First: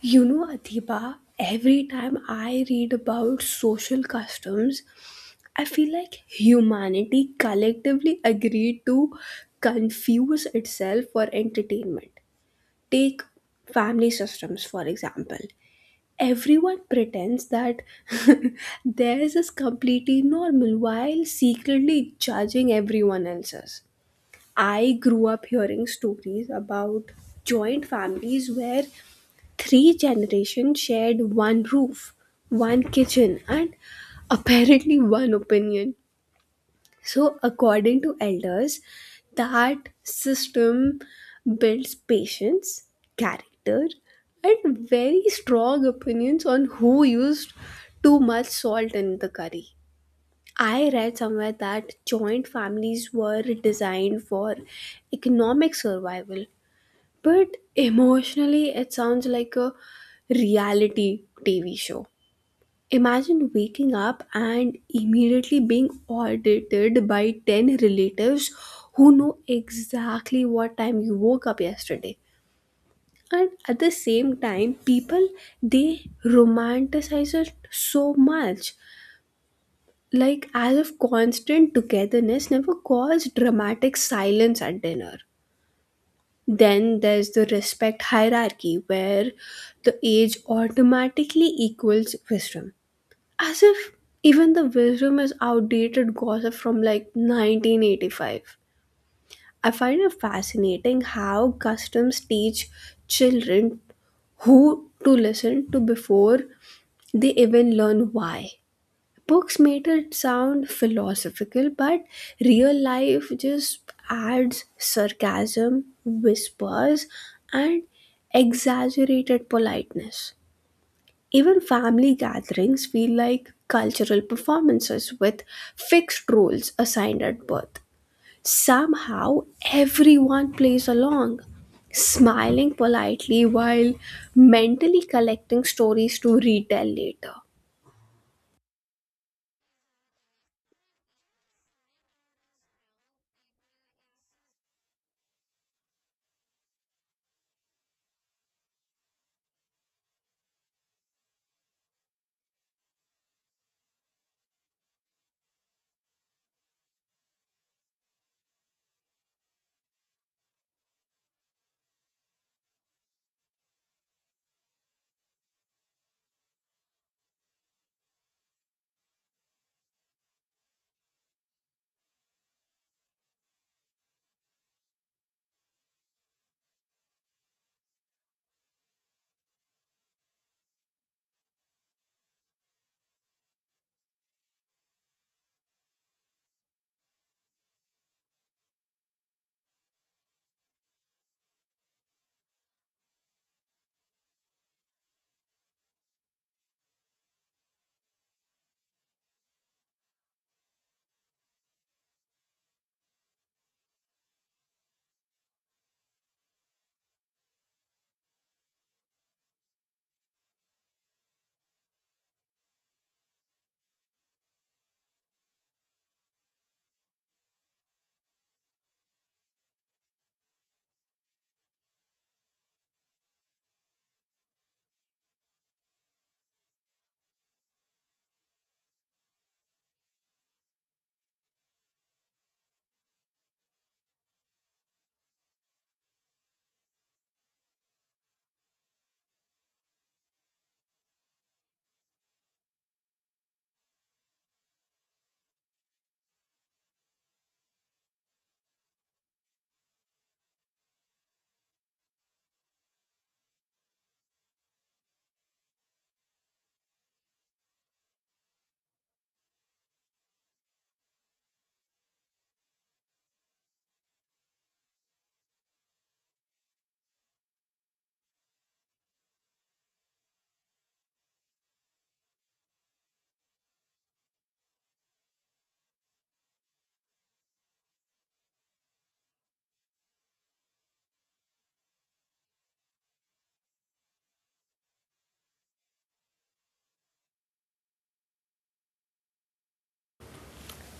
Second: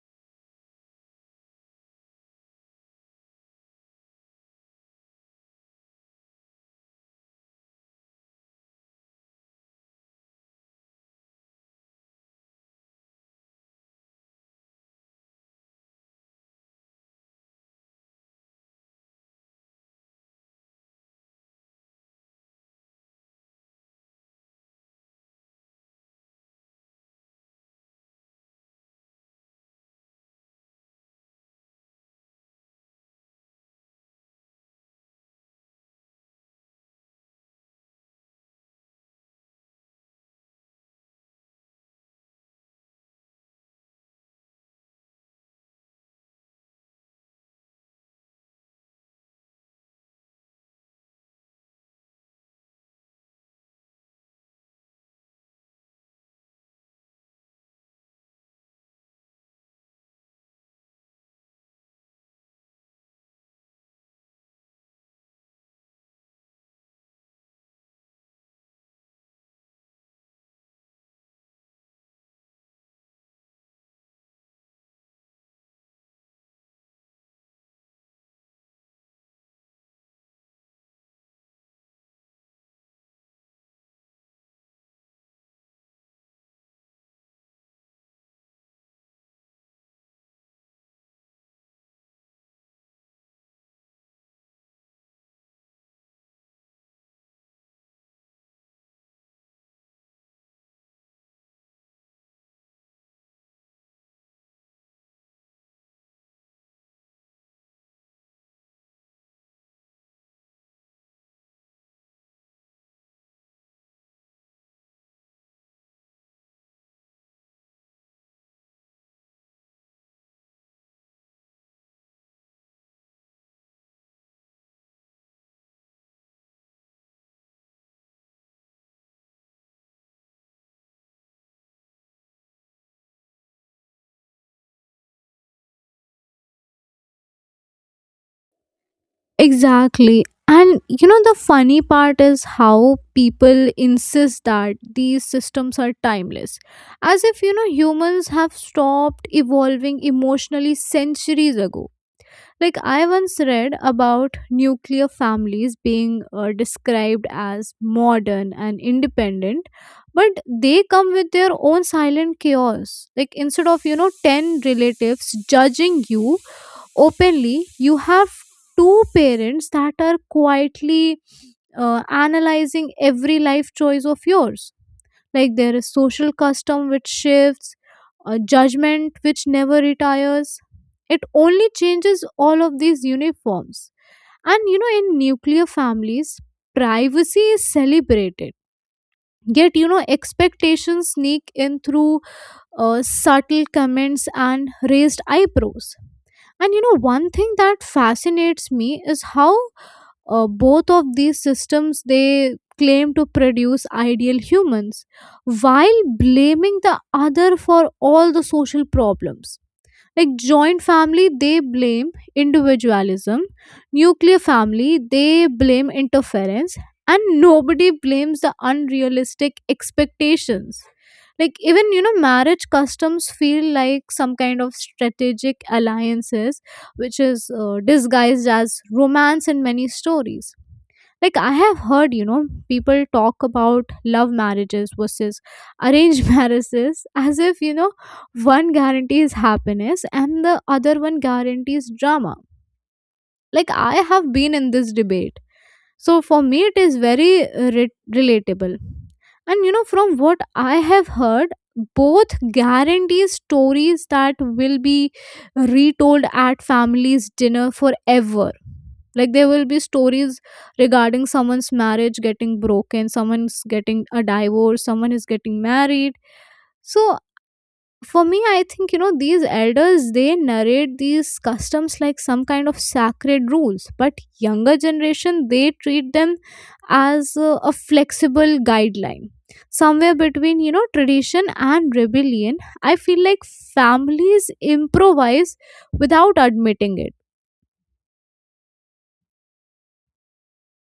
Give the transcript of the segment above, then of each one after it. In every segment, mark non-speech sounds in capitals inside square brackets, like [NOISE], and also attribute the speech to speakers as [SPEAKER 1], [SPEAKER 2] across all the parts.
[SPEAKER 1] You know, Adiba, every time I read about social customs, I feel like humanity collectively agreed to confuse itself for entertainment. Take family systems, for example. Everyone pretends that [LAUGHS] theirs is completely normal while secretly judging everyone else's. I grew up hearing stories about joint families where three generations shared one roof, one kitchen, and apparently one opinion. So, according to elders, that system builds patience, character, and very strong opinions on who used too much salt in the curry. I read somewhere that joint families were designed for economic survival, but emotionally, it sounds like a reality TV show. Imagine waking up and immediately being audited by 10 relatives who know exactly what time you woke up yesterday. And at the same time, people they romanticize it so much, like as if constant togetherness never caused dramatic silence at dinner. Then there's the respect hierarchy where the age automatically equals wisdom. As if even the wisdom is outdated gossip from like 1985. I find it fascinating how customs teach children who to listen to before they even learn why. Books made it sound philosophical, but real life just adds sarcasm, whispers, and exaggerated politeness. Even family gatherings feel like cultural performances with fixed roles assigned at birth. Somehow, everyone plays along, smiling politely while mentally collecting stories to retell later.
[SPEAKER 2] Exactly. And the funny part is how people insist that these systems are timeless. As if, humans have stopped evolving emotionally centuries ago. Like, I once read about nuclear families being described as modern and independent, but they come with their own silent chaos. Like, instead of, 10 relatives judging you, openly you have two parents that are quietly analyzing every life choice of yours, like there is social custom which shifts a judgment which never retires. It only changes all of these uniforms. And in nuclear families, privacy is celebrated, yet expectations sneak in through subtle comments and raised eyebrows. And one thing that fascinates me is how both of these systems, they claim to produce ideal humans while blaming the other for all the social problems, like joint family, they blame individualism; nuclear family, they blame interference; and nobody blames the unrealistic expectations. Like, even marriage customs feel like some kind of strategic alliances which is disguised as romance in many stories. Like, I have heard, people talk about love marriages versus arranged [LAUGHS] marriages, as if one guarantees happiness and the other one guarantees drama. Like, I have been in this debate, so for me, it is very relatable. And from what I have heard, both guarantee stories that will be retold at families' dinner forever. Like, there will be stories regarding someone's marriage getting broken, someone's getting a divorce, someone is getting married. So for me, I think these elders, they narrate these customs like some kind of sacred rules, but younger generation, they treat them as a flexible guideline, somewhere between tradition and rebellion. I feel like families improvise without admitting it.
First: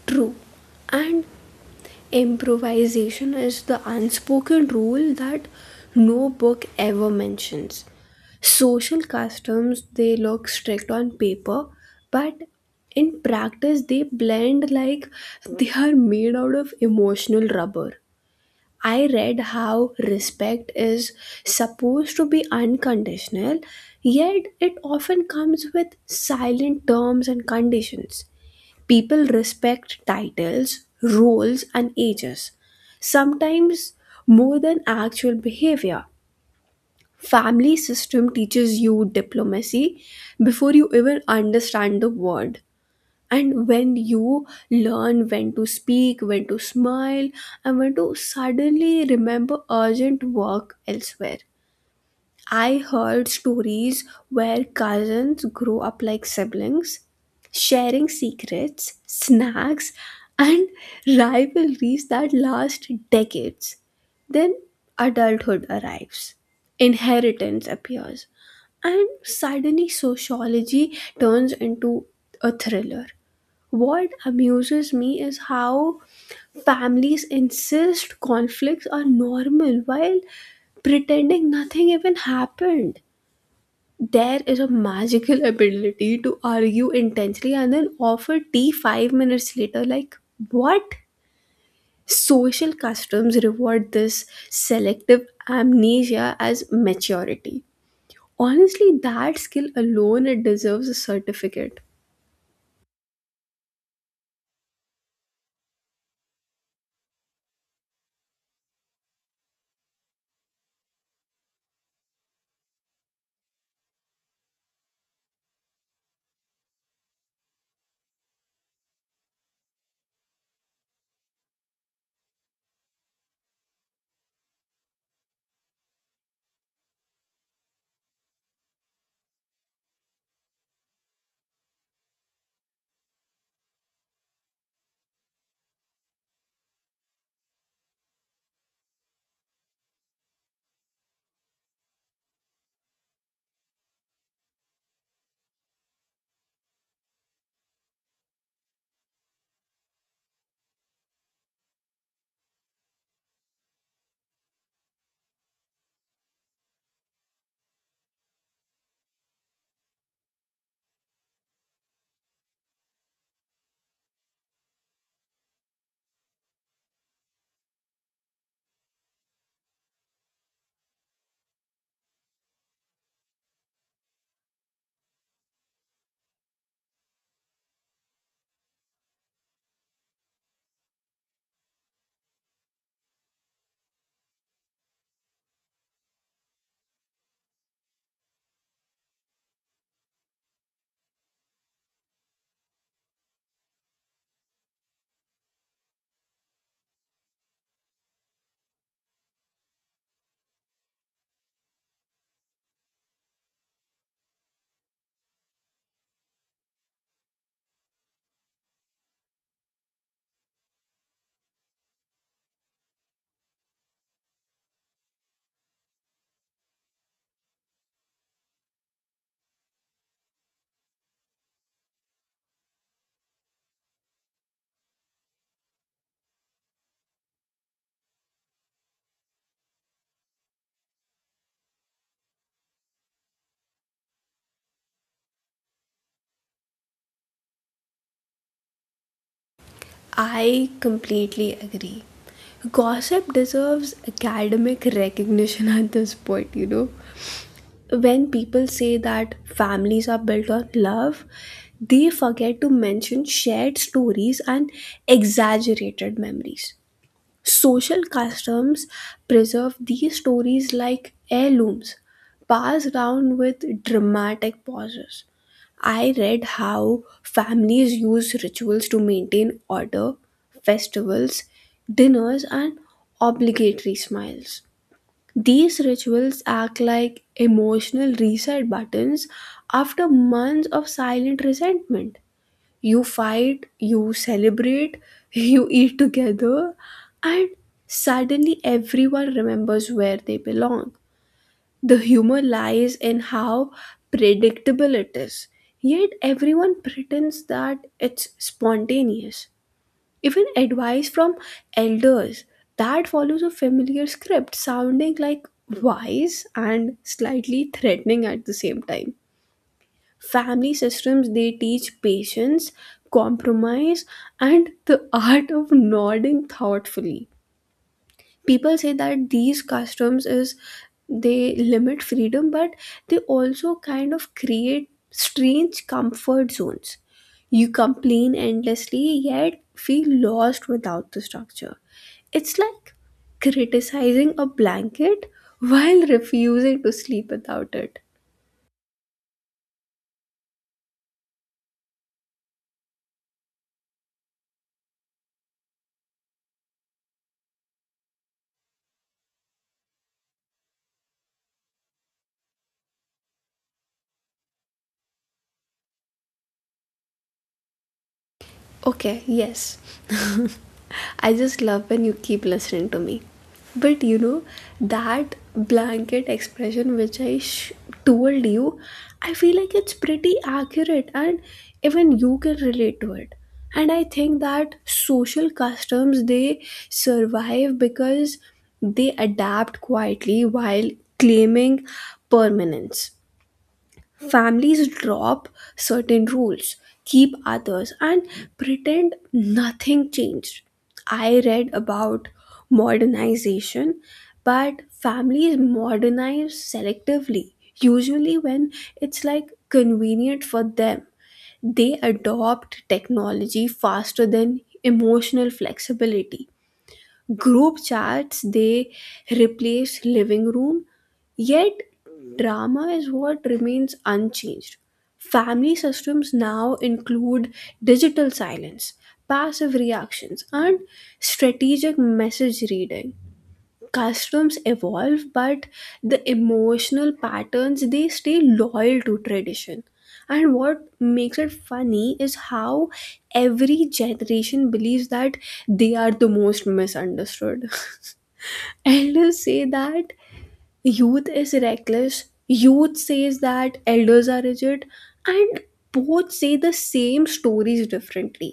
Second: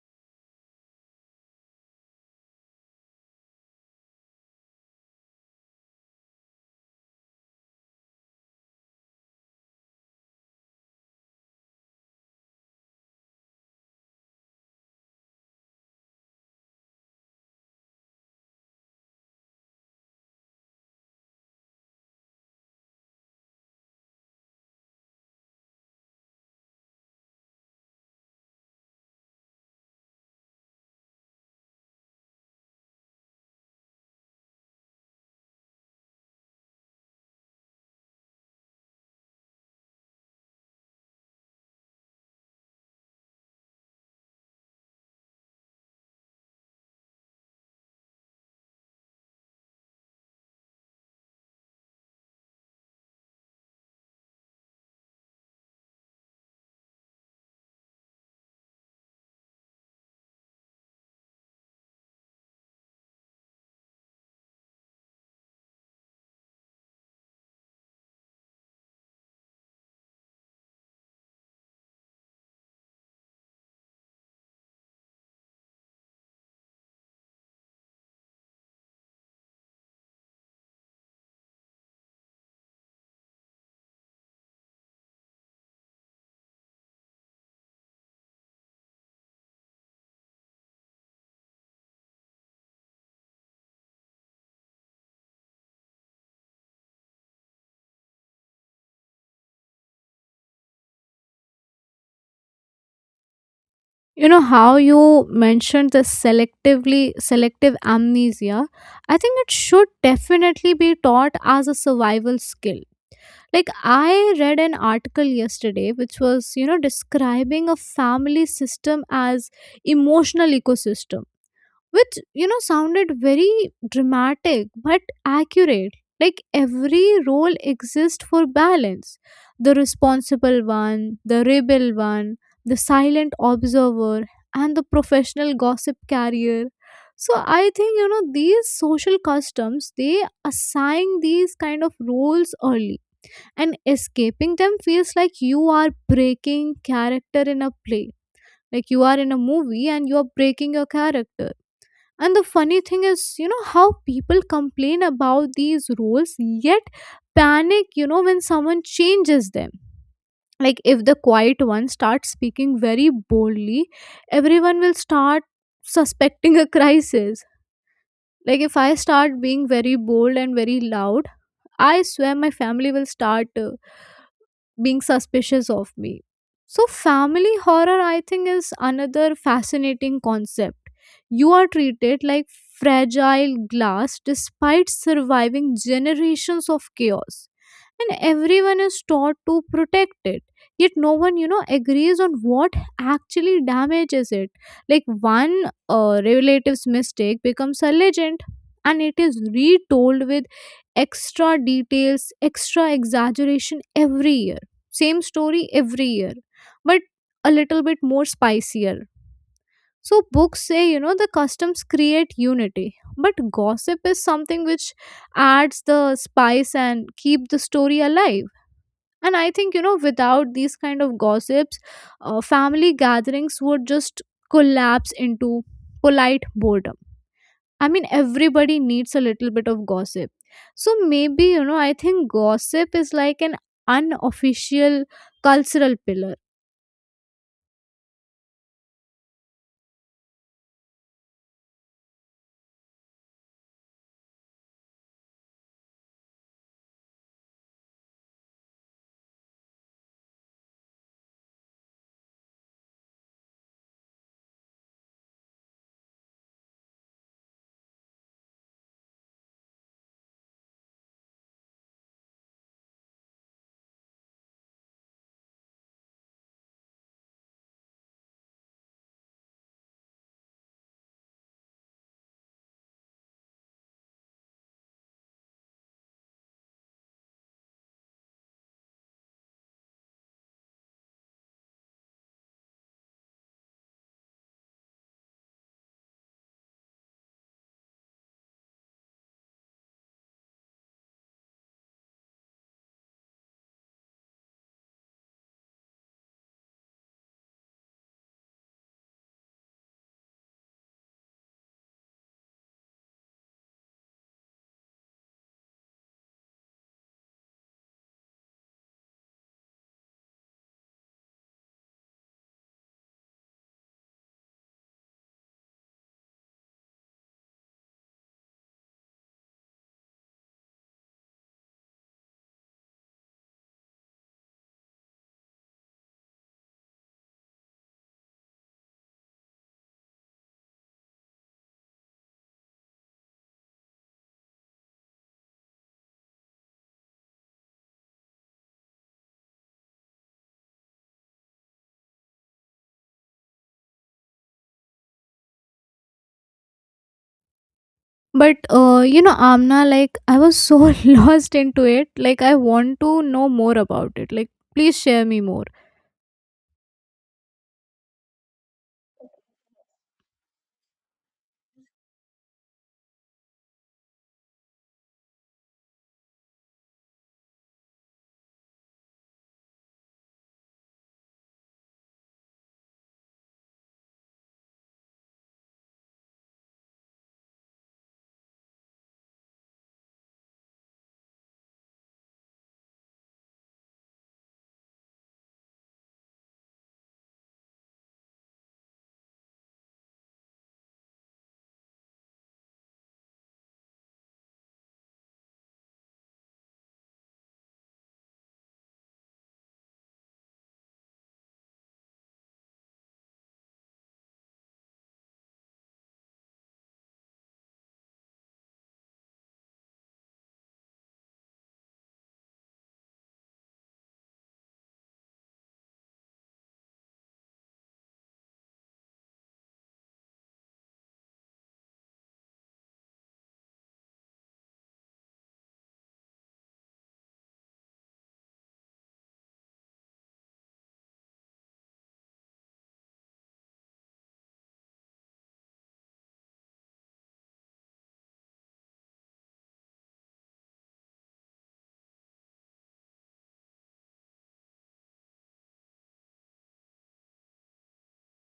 [SPEAKER 1] True. And improvisation is the unspoken rule that no book ever mentions. Social customs, they look strict on paper, but in practice, they blend like they are made out of emotional rubber. I read how respect is supposed to be unconditional, yet it often comes with silent terms and conditions. People respect titles, roles, and ages, sometimes more than actual behavior. Family system teaches you diplomacy before you even understand the word. And when you learn when to speak, when to smile, and when to suddenly remember urgent work elsewhere. I heard stories where cousins grow up like siblings, sharing secrets, snacks, and [LAUGHS] rivalries that last decades. Then adulthood arrives, inheritance appears, and suddenly sociology turns into a thriller. What amuses me is how families insist conflicts are normal while pretending nothing even happened. There is a magical ability to argue intensely and then offer tea 5 minutes later. Like, what? Social customs reward this selective amnesia as maturity. Honestly, that skill alone it deserves a certificate.
[SPEAKER 2] You know how you mentioned the selective amnesia. I think it should definitely be taught as a survival skill. Like, I read an article yesterday which was describing a family system as emotional ecosystem, which sounded very dramatic but accurate. Like, every role exists for balance: the responsible one, the rebel one, the silent observer, and the professional gossip carrier. So I think these social customs, they assign these kind of roles early, and escaping them feels like you are breaking character in a play. Like, you are in a movie and you are breaking your character. And the funny thing is, how people complain about these roles yet panic, when someone changes them. Like, if the quiet one starts speaking very boldly, everyone will start suspecting a crisis. Like, if I start being very bold and very loud, I swear my family will start being suspicious of me. So, family horror, I think, is another fascinating concept. You are treated like fragile glass despite surviving generations of chaos, and everyone is taught to protect it, yet no one agrees on what actually damages it. Like, one relative's mistake becomes a legend, and it is retold with extra details, extra exaggeration every year, same story every year, but a little bit more spicier. So books say the customs create unity, but gossip is something which adds the spice and keep the story alive. And I think without these kind of gossips, family gatherings would just collapse into polite boredom. I mean, everybody needs a little bit of gossip. So maybe I think gossip is like an unofficial cultural pillar.
[SPEAKER 1] I completely agree. Gossip deserves academic recognition at this point, you know. When people say that families are built on love, they forget to mention shared stories and exaggerated memories. Social customs preserve these stories like heirlooms, passed down with dramatic pauses. I read how families use rituals to maintain order, festivals, dinners, and obligatory smiles. These rituals act like emotional reset buttons after months of silent resentment. You fight, you celebrate, [LAUGHS] you eat together, and suddenly everyone remembers where they belong. The humor lies in how predictable it is, yet everyone pretends that it's spontaneous. Even advice from elders that follows a familiar script, sounding like wise and slightly threatening at the same time. Family systems they teach patience, compromise, and the art of nodding thoughtfully. People say that these customs is they limit freedom, but they also kind of create strange comfort zones. You complain endlessly yet feel lost without the structure. It's like criticizing a blanket while refusing to sleep without it.
[SPEAKER 2] But Amna, like, I was so [LAUGHS] lost into it, like, I want to know more about it, like, please share me more.
[SPEAKER 1] Okay, yes, I just love when you keep listening to me. But you know, that blanket expression which told you, I feel like it's pretty accurate and even you can relate to it. And I think that social customs they survive because they adapt quietly while claiming permanence. Families drop certain rules, keep others, and pretend nothing changed. I read about modernization, but families modernize selectively, usually when it's like convenient for them. They adopt technology faster than emotional flexibility. Group chats, they replace living room, yet drama is what remains unchanged. Family systems now include digital silence, passive reactions, and strategic message reading. Customs evolve but the emotional patterns they stay loyal to tradition. And what makes it funny is how every generation believes that they are the most misunderstood. [LAUGHS] Elders say that youth is reckless, youth says that elders are rigid, and both say the same stories differently.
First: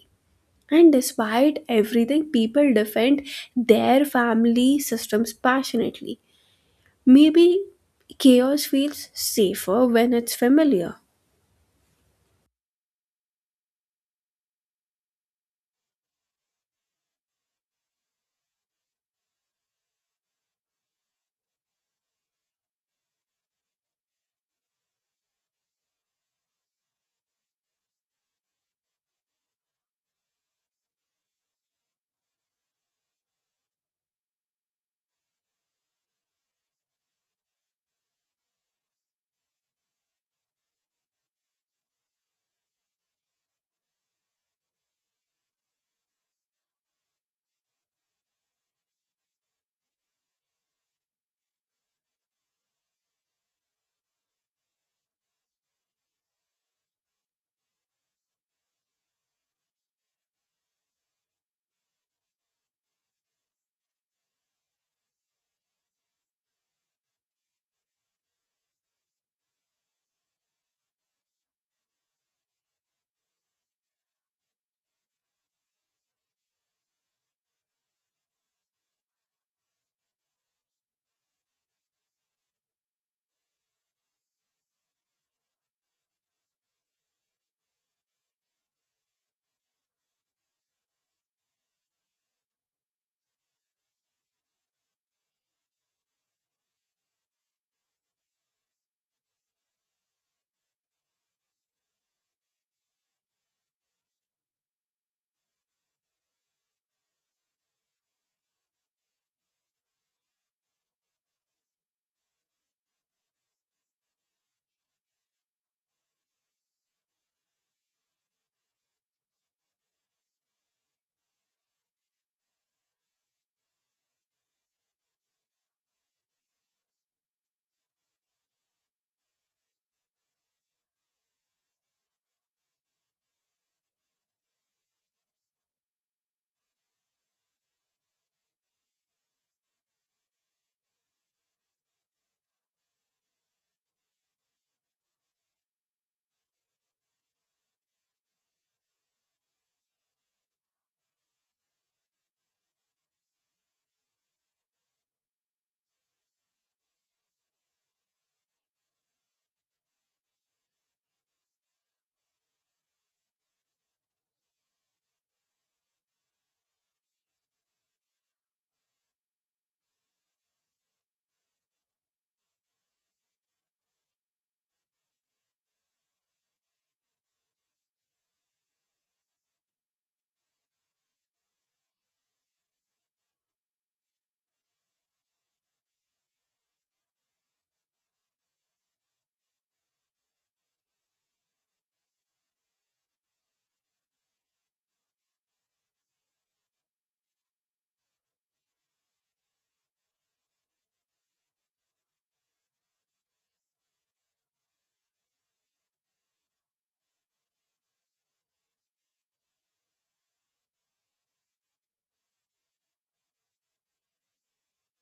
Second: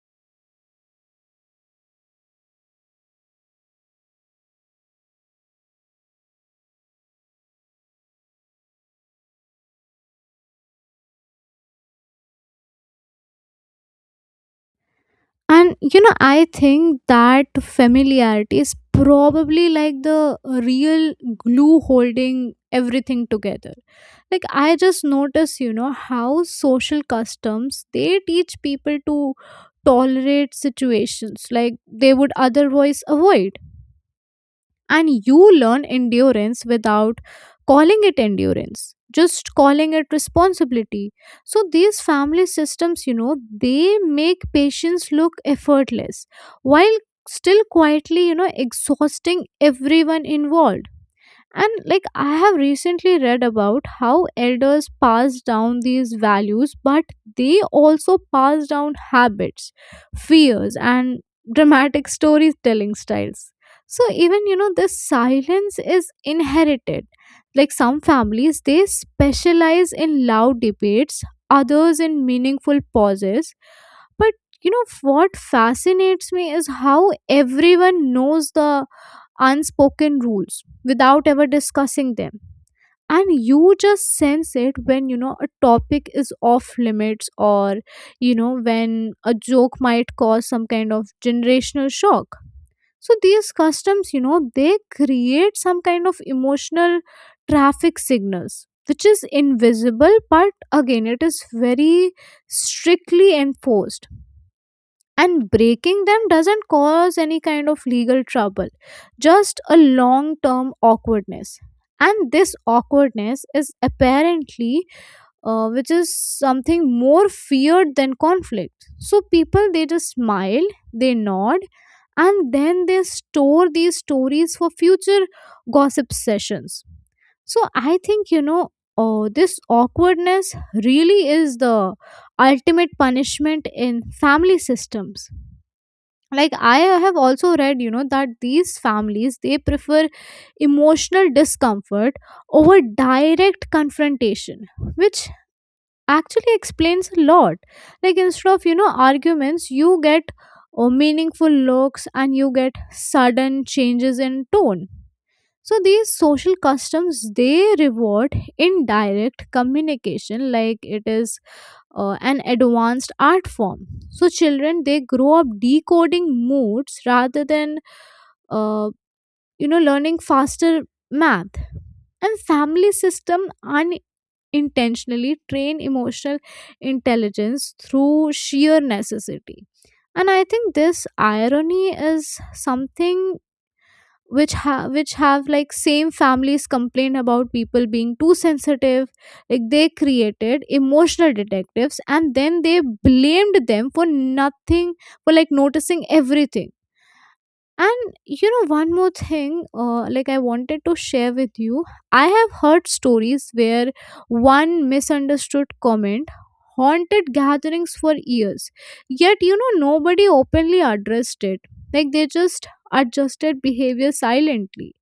[SPEAKER 1] And despite everything, people defend their family systems passionately. Maybe chaos feels safer when it's familiar.
[SPEAKER 2] And I think that familiarity is probably like the real glue holding everything together. Like, I just notice, how social customs, they teach people to tolerate situations like they would otherwise avoid, and you learn endurance without calling it endurance, just calling it responsibility. So these family systems they make patients look effortless, while still quietly exhausting everyone involved. And, like, I have recently read about how elders pass down these values, but they also pass down habits, fears, and dramatic storytelling styles. So even this silence is inherited. Like, some families, they specialize in loud debates, others in meaningful pauses. But you know what fascinates me is how everyone knows the unspoken rules without ever discussing them. And you just sense it when you know a topic is off limits, or when a joke might cause some kind of generational shock. So these customs they create some kind of emotional traffic signals which is invisible, but again, it is very strictly enforced. And breaking them doesn't cause any kind of legal trouble, just a long term awkwardness. And this awkwardness is apparently, which is something more feared than conflict. So people, they just smile, they nod, and then they store these stories for future gossip sessions. So I think this awkwardness really is the ultimate punishment in family systems. Like, I have also read that these families, they prefer emotional discomfort over direct confrontation, which actually explains a lot. Like, instead of arguments, you get meaningful looks, and you get sudden changes in tone. So these social customs, they reward indirect communication, like, it is an advanced art form. So children, they grow up decoding moods rather than uh, learning faster math. And family system unintentionally train emotional intelligence through sheer necessity. And I think this irony is something which which have, like, same families complain about people being too sensitive. Like, they created emotional detectives and then they blamed them for nothing, for like noticing everything. And, one more thing, like, I wanted to share with you. I have heard stories where one misunderstood comment haunted gatherings for years, yet nobody openly addressed it. Like, they just adjusted behavior silently.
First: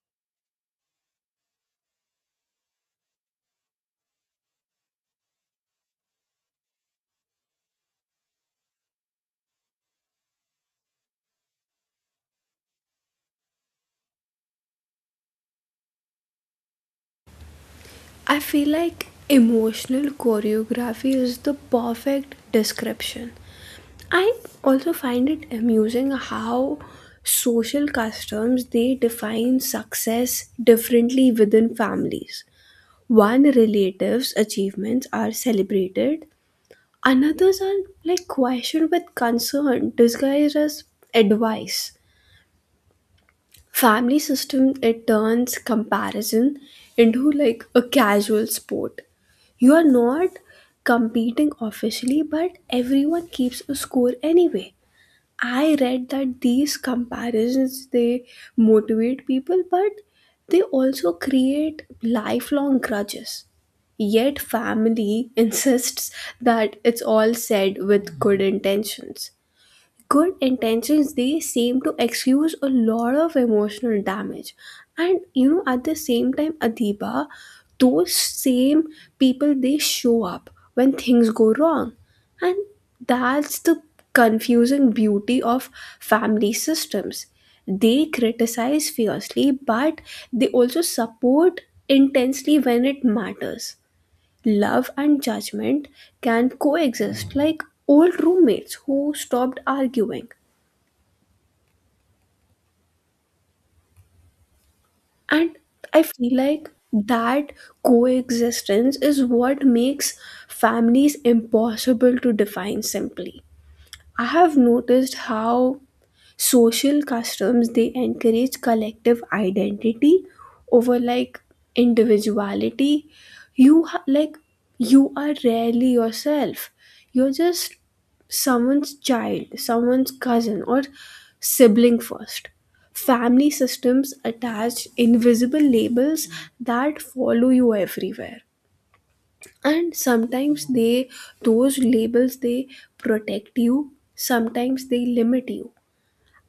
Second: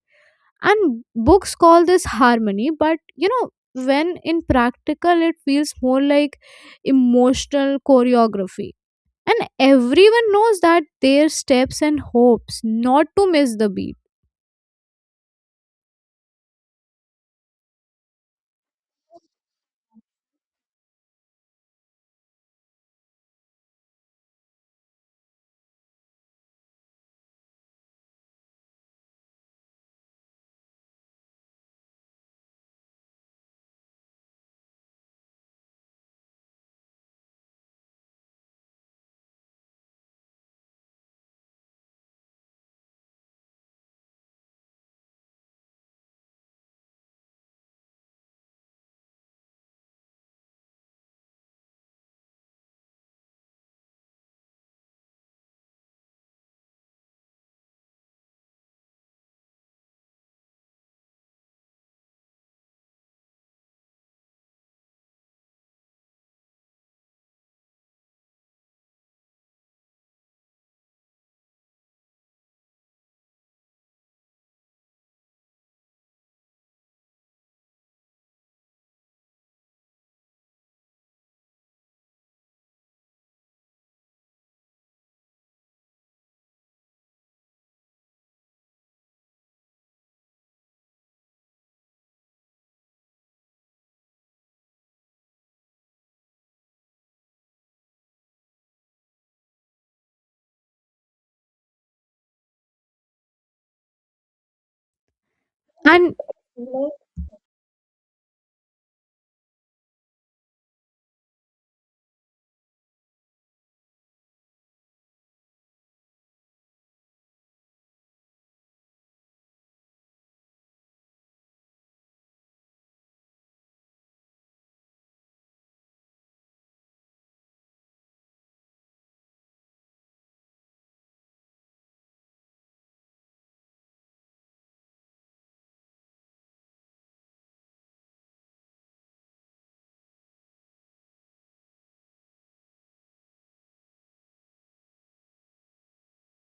[SPEAKER 2] And books call this harmony, but when in practical, it feels more like emotional choreography. And everyone knows that their steps and hopes not to miss the beat.
[SPEAKER 1] I feel like emotional choreography is the perfect description. I also find it amusing how social customs they define success differently within families. One relative's achievements are celebrated, another's are like questioned with concern disguised as advice. Family system it turns comparison into like a casual sport. You are not competing officially but everyone keeps a score anyway. I read that these comparisons they motivate people but they also create lifelong grudges, yet family [LAUGHS] insists that it's all said with good intentions. Good intentions they seem to excuse a lot of emotional damage. And you know, at the same time, Adiba, those same people they show up when things go wrong, and that's the confusing beauty of family systems. They criticize fiercely but they also support intensely when it matters. Love and judgment can coexist like old roommates who stopped arguing. And I
[SPEAKER 2] and
[SPEAKER 1] feel like that coexistence is what makes families impossible to define simply. I have noticed how social customs they encourage collective identity over like individuality. Like you are rarely yourself, you're just someone's child, someone's cousin, or sibling first. Family systems attach invisible labels that follow you everywhere, and sometimes they, those labels they protect you, sometimes they limit you.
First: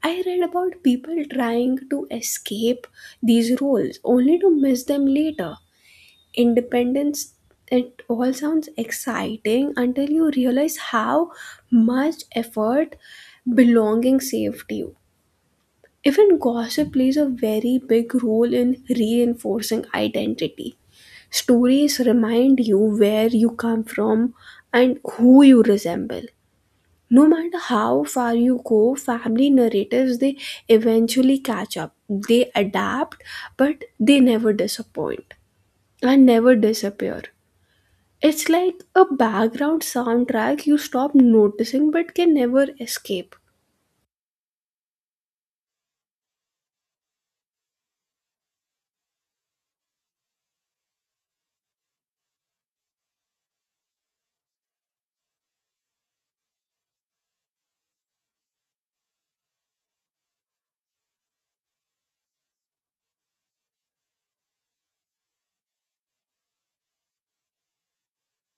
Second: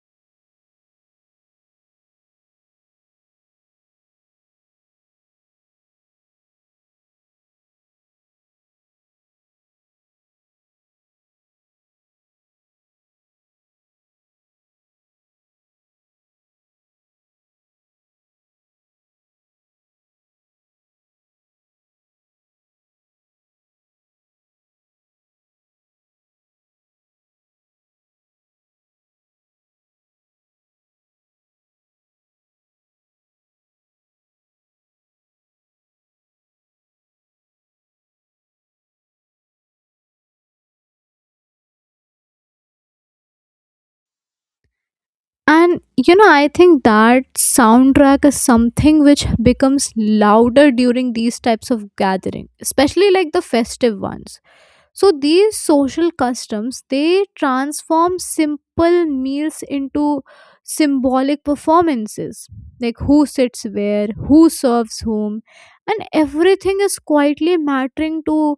[SPEAKER 1] I read about people trying to escape these roles only to miss them later. Independence, it all sounds exciting until you realize how much effort belonging saved you. Even gossip plays a very big role in reinforcing identity. Stories remind you where you come from and who you resemble. No matter how far you go, family narratives they eventually catch up. They adapt, but they never disappoint and never disappear. It's like a background soundtrack you stop noticing but can never escape.
[SPEAKER 2] and you know I think that soundtrack is something which becomes louder during these types of gathering, especially like the festive ones. So these social customs, they transform simple meals into symbolic performances, like, who sits where, who serves whom, and everything is quietly mattering to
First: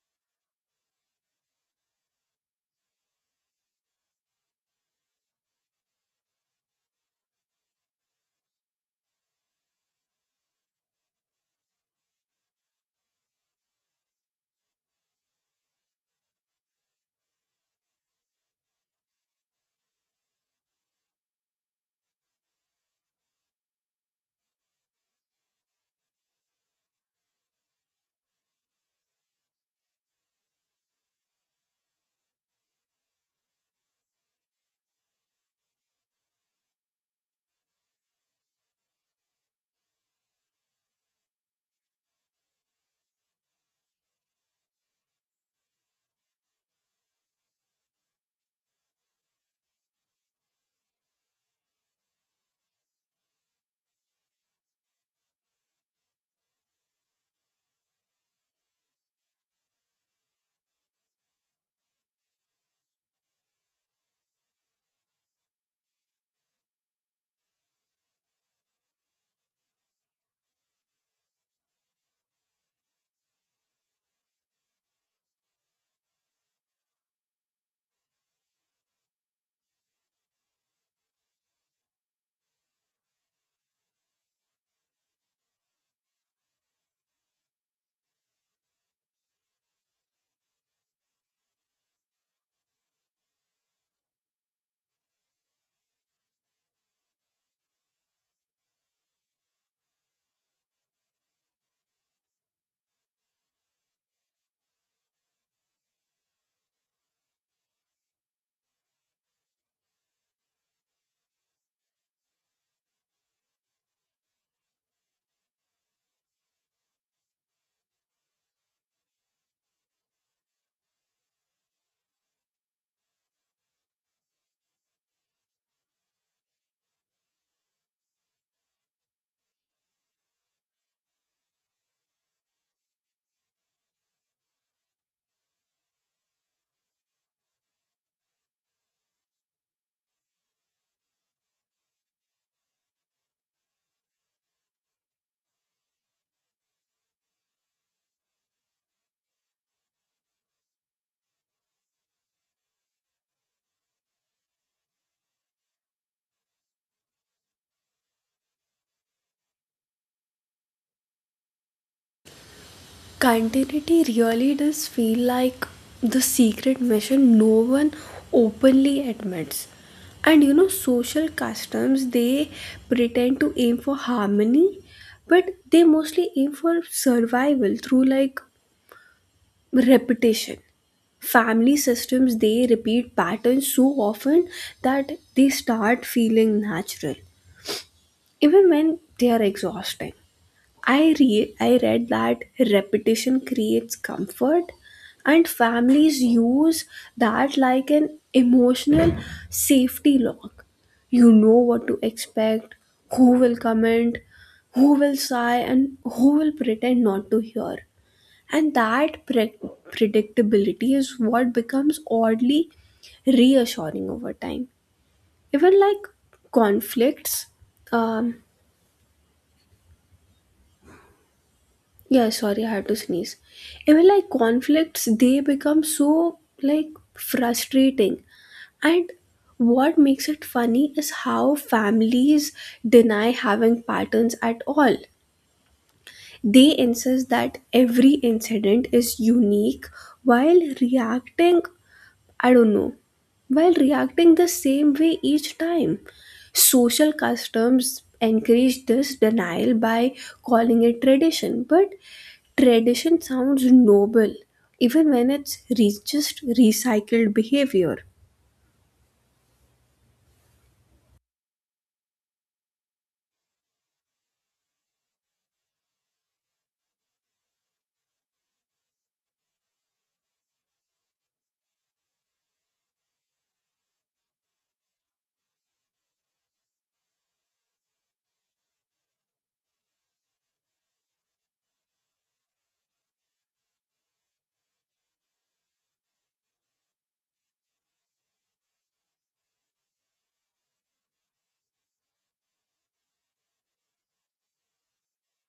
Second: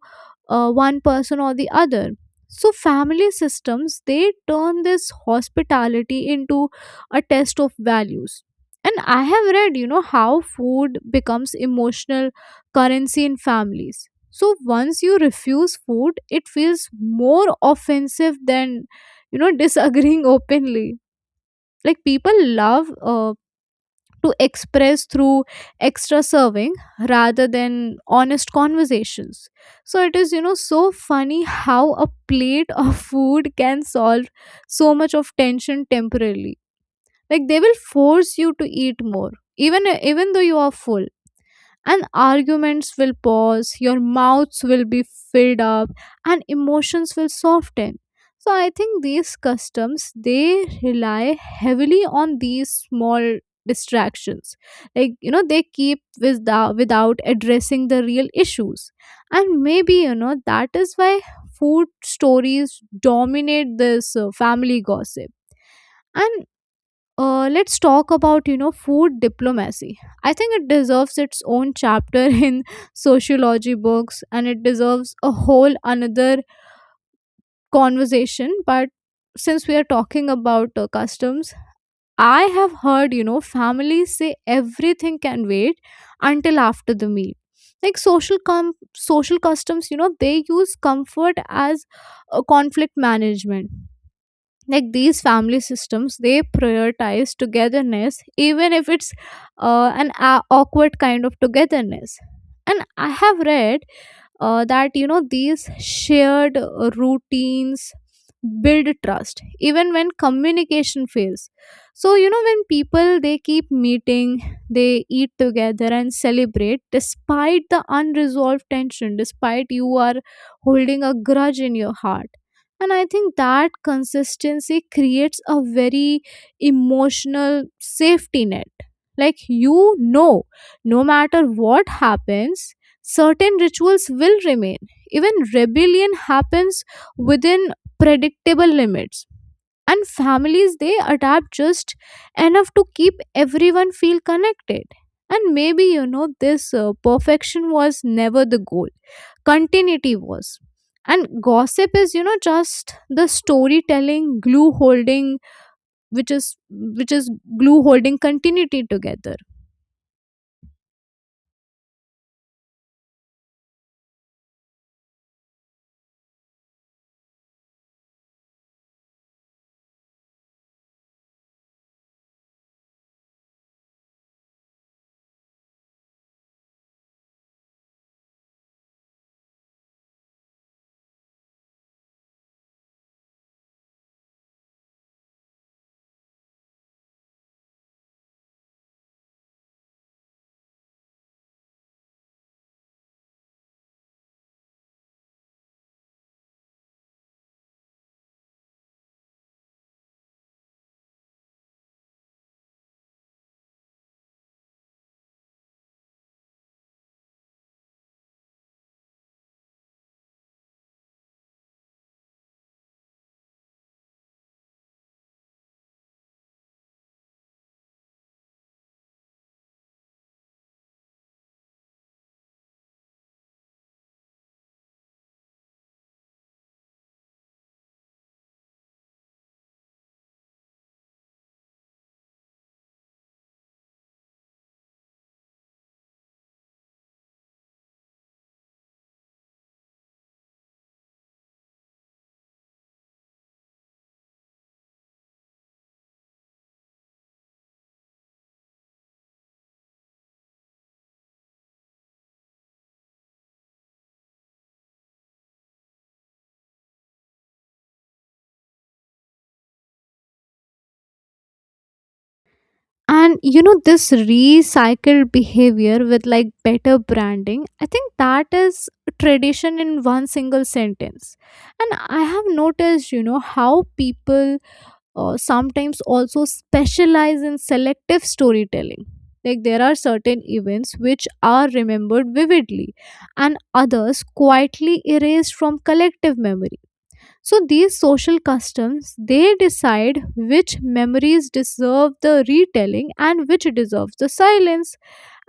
[SPEAKER 2] one person or the other. So family systems, they turn this hospitality into a test of values. And I have read how food becomes emotional currency in families. So once you refuse food, it feels more offensive than disagreeing [LAUGHS] openly. Like, people love to express through extra serving rather than honest conversations. So it is so funny how a plate of [LAUGHS] food can solve so much of tension temporarily. Like, they will force you to eat more, even though you are full, and arguments will pause, your mouths will be filled up, and emotions will soften. So I think these customs, they rely heavily on these small distractions. Like they keep, without addressing the real issues. And maybe that is why food stories dominate this family gossip. And let's talk about food diplomacy. I think it deserves its own chapter [LAUGHS] in sociology books, and it deserves a whole another conversation. But since we are talking about customs, I have heard families say everything can wait until after the meal. Like, social social customs, they use comfort as conflict management. Like, these family systems, they prioritize togetherness, even if it's an a awkward kind of togetherness. And I have read that these shared routines build trust even when communication fails. So when people, they keep meeting, they eat together and celebrate despite the unresolved tension, despite you are holding a grudge in your heart. And I think that consistency creates a very emotional safety net. Like no matter what happens, certain rituals will remain. Even rebellion happens within predictable limits. And families, they adapt just enough to keep everyone feel connected. And maybe this perfection was never the goal. Continuity was. And gossip is just the storytelling glue holding, which is glue holding continuity together.
[SPEAKER 1] Continuity really does feel like the secret mission no one openly admits. And you know, social customs they pretend to aim for harmony, but they mostly aim for survival through like repetition. Family systems they repeat patterns so often that they start feeling natural, even when they are exhausting. I read that repetition creates comfort and families use that like an emotional safety lock. You know what to expect, who will comment, who will sigh, and who will pretend not to hear. And that predictability is what becomes oddly reassuring over time. Even like conflicts, um, yeah, sorry, I had to sneeze. Even like conflicts, they become so like frustrating. And what makes it funny is how families deny having patterns at all. They insist that every incident is unique while reacting, I don't know, while reacting the same way each time. Social customs encourage this denial by calling it tradition, but tradition sounds noble even when it's just recycled behavior.
[SPEAKER 2] And this recycled behavior with, like, better branding, I think that is tradition in one single sentence. And I have noticed how people sometimes also specialize in selective storytelling. Like, there are certain events which are remembered vividly and others quietly erased from collective memory. So these social customs, they decide which memories deserve the retelling and which deserve the silence.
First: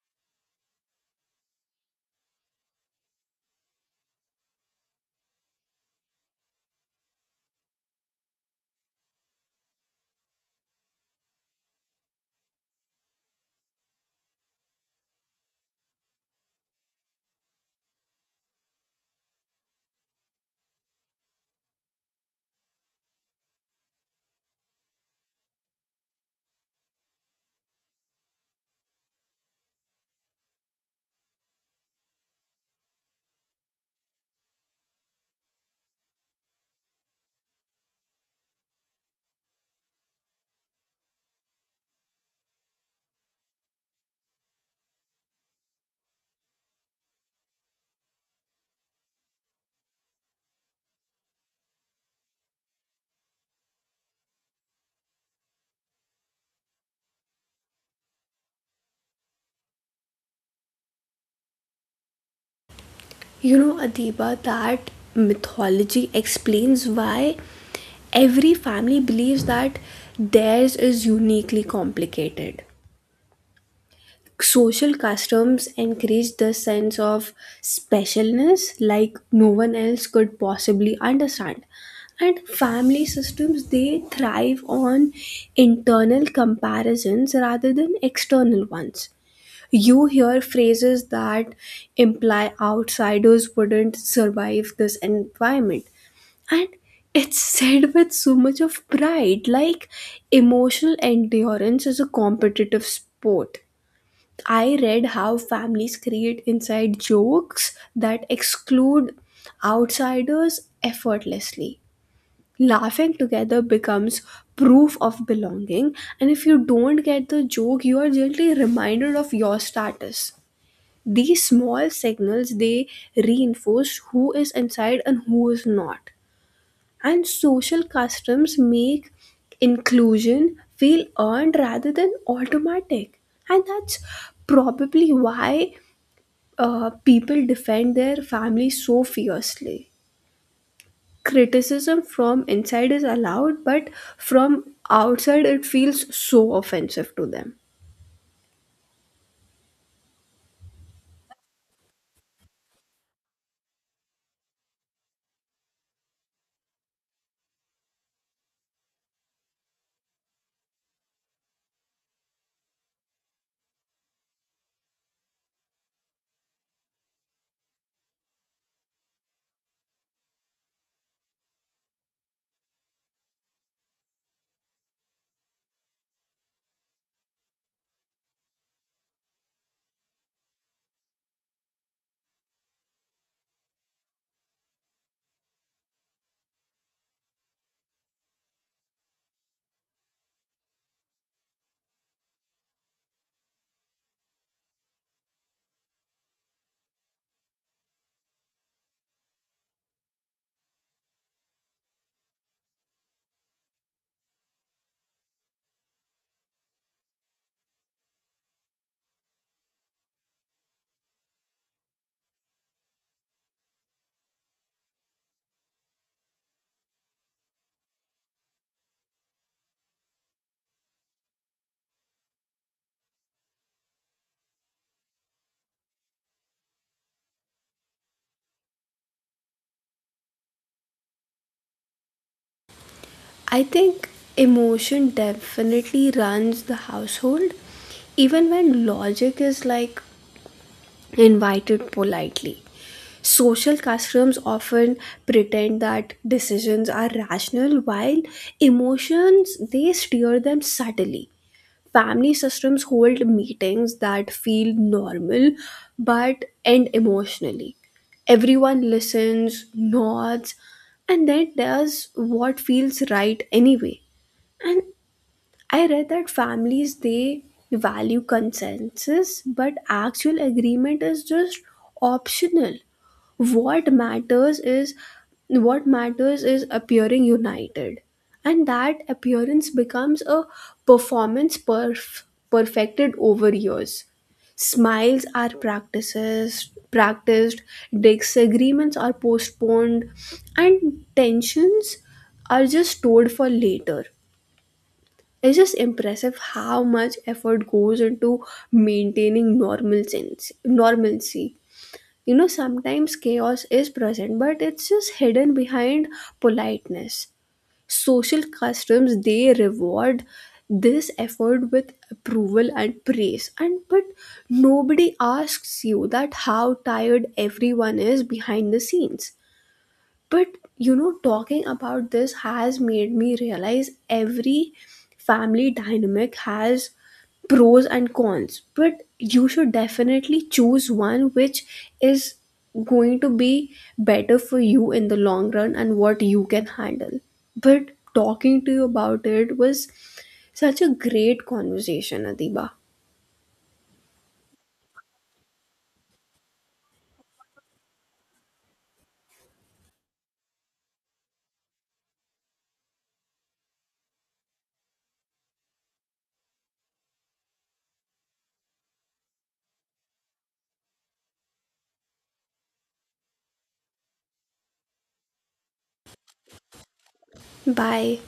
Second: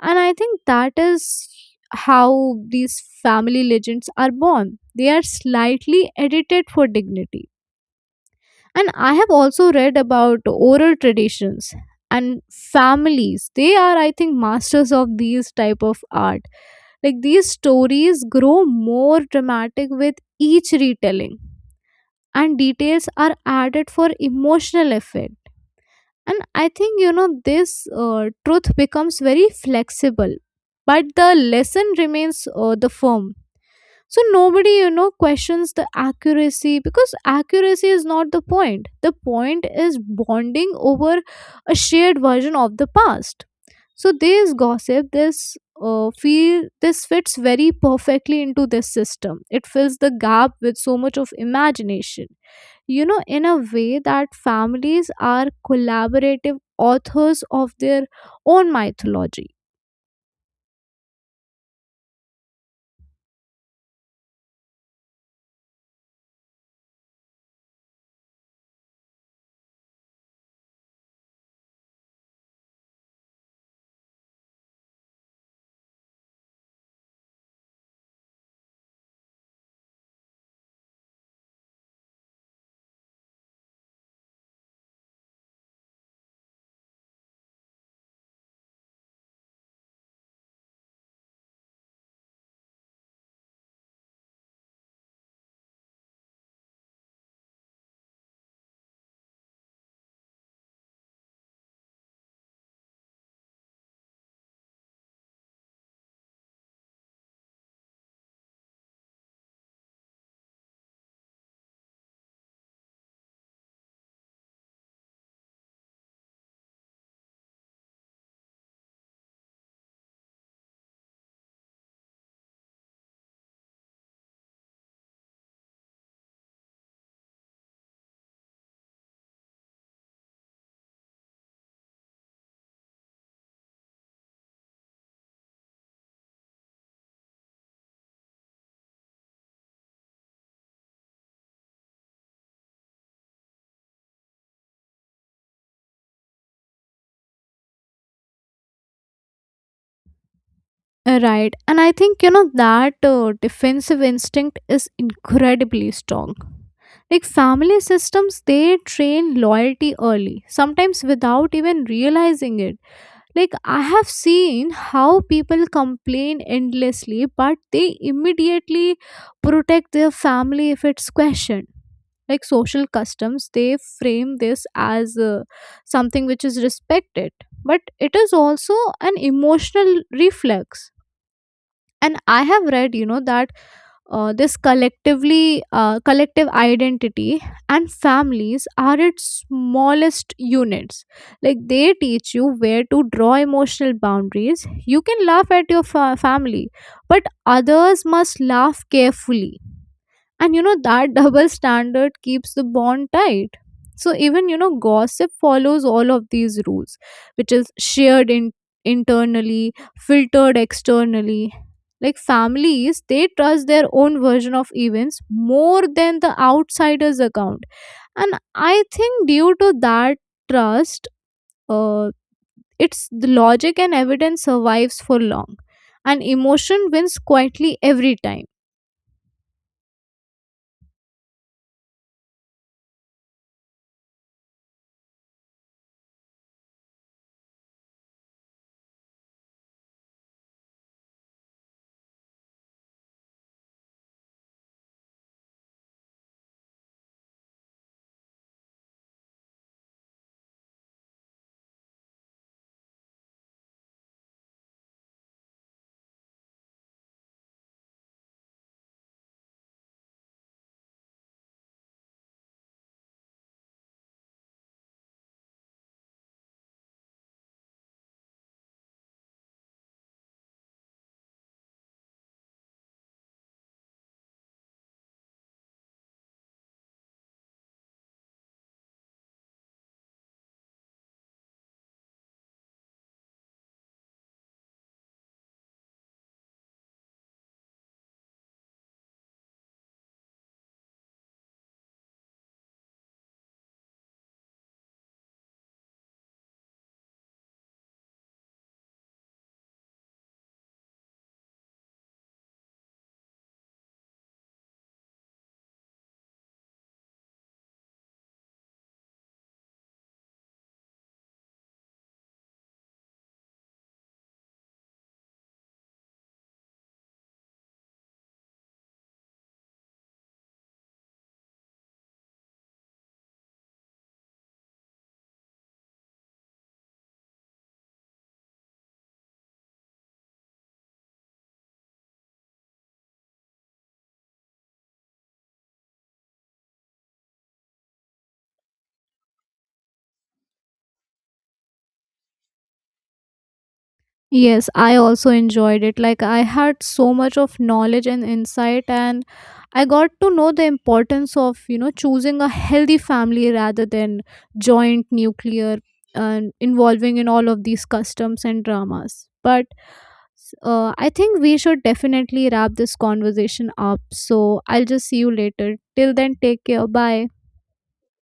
[SPEAKER 2] And I think that is how these family legends are born. They are slightly edited for dignity. And I have also read about oral traditions and families. They are, I think, masters of these type of art. Like, these stories grow more dramatic with each retelling, and details are added for emotional effect. And I think this truth becomes very flexible, but the lesson remains the firm. So nobody questions the accuracy, because accuracy is not the point; the point is bonding over a shared version of the past. So this gossip, this fits very perfectly into this system. It fills the gap with so much of imagination, in a way that families are collaborative authors of their own mythology.
[SPEAKER 1] You know, Adiba, that mythology explains why every family believes that theirs is uniquely complicated. Social customs encourage the sense of specialness, like no one else could possibly understand. And family systems they thrive on internal comparisons rather than external ones. You hear phrases that imply outsiders wouldn't survive this environment, and it's said with so much of pride, like emotional endurance is a competitive sport. I read how families create inside jokes that exclude outsiders effortlessly. Laughing together becomes proof of belonging, and if you don't get the joke, you are gently reminded of your status. These small signals they reinforce who is inside and who is not. And social customs make inclusion feel earned rather than automatic. And that's probably why people defend their family so fiercely. Criticism from inside is allowed, but from outside it feels so offensive to them.
[SPEAKER 2] Right. And I think, that defensive instinct is incredibly strong. Like, family systems, they train loyalty early, sometimes without even realizing it. Like, I have seen how people complain endlessly, but they immediately protect their family if it's questioned. Like, social customs, they frame this as something which is respected, but it is also an emotional reflex. And I have read that this collective identity, and families are its smallest units. Like, they teach you where to draw emotional boundaries. You can laugh at your family, but others must laugh carefully. And you know that double standard keeps the bond tight. So even gossip follows all of these rules, which is shared internally, filtered externally. Like, families, they trust their own version of events more than the outsider's account. And I think, due to that trust, uh, it's the logic and evidence survives for long, and emotion wins quietly every time.
[SPEAKER 1] I think emotion definitely runs the household, even when logic is like invited politely. Social customs often pretend that decisions are rational while emotions they steer them subtly. Family systems hold meetings that feel normal but end emotionally. Everyone listens, nods, and then does what feels right anyway. And I read that families they value consensus, but actual agreement is just optional. what matters is what matters is appearing united, and that appearance becomes a performance perf- perfected over years. Smiles are practices practiced, disagreements are postponed, and tensions are just stored for later. It's just impressive how much effort goes into maintaining normalcy. You know, sometimes chaos is present, but it's just hidden behind politeness. Social customs they reward this effort with approval and praise, and but nobody asks you that how tired everyone is behind the scenes. But you know, talking about this has made me realize every family dynamic has pros and cons, but you should definitely choose one which is going to be better for you in the long run and what you can handle. But talking to you about it was such a great conversation, Adiba.
[SPEAKER 2] Yes, I also enjoyed it. Like, I had so much of knowledge and insight, and I got to know the importance of, choosing a healthy family rather than joint nuclear and involving in all of these customs and dramas. But I think we should definitely wrap this conversation up. So I'll just see you later. Till then, take care. Bye.
[SPEAKER 1] Bye.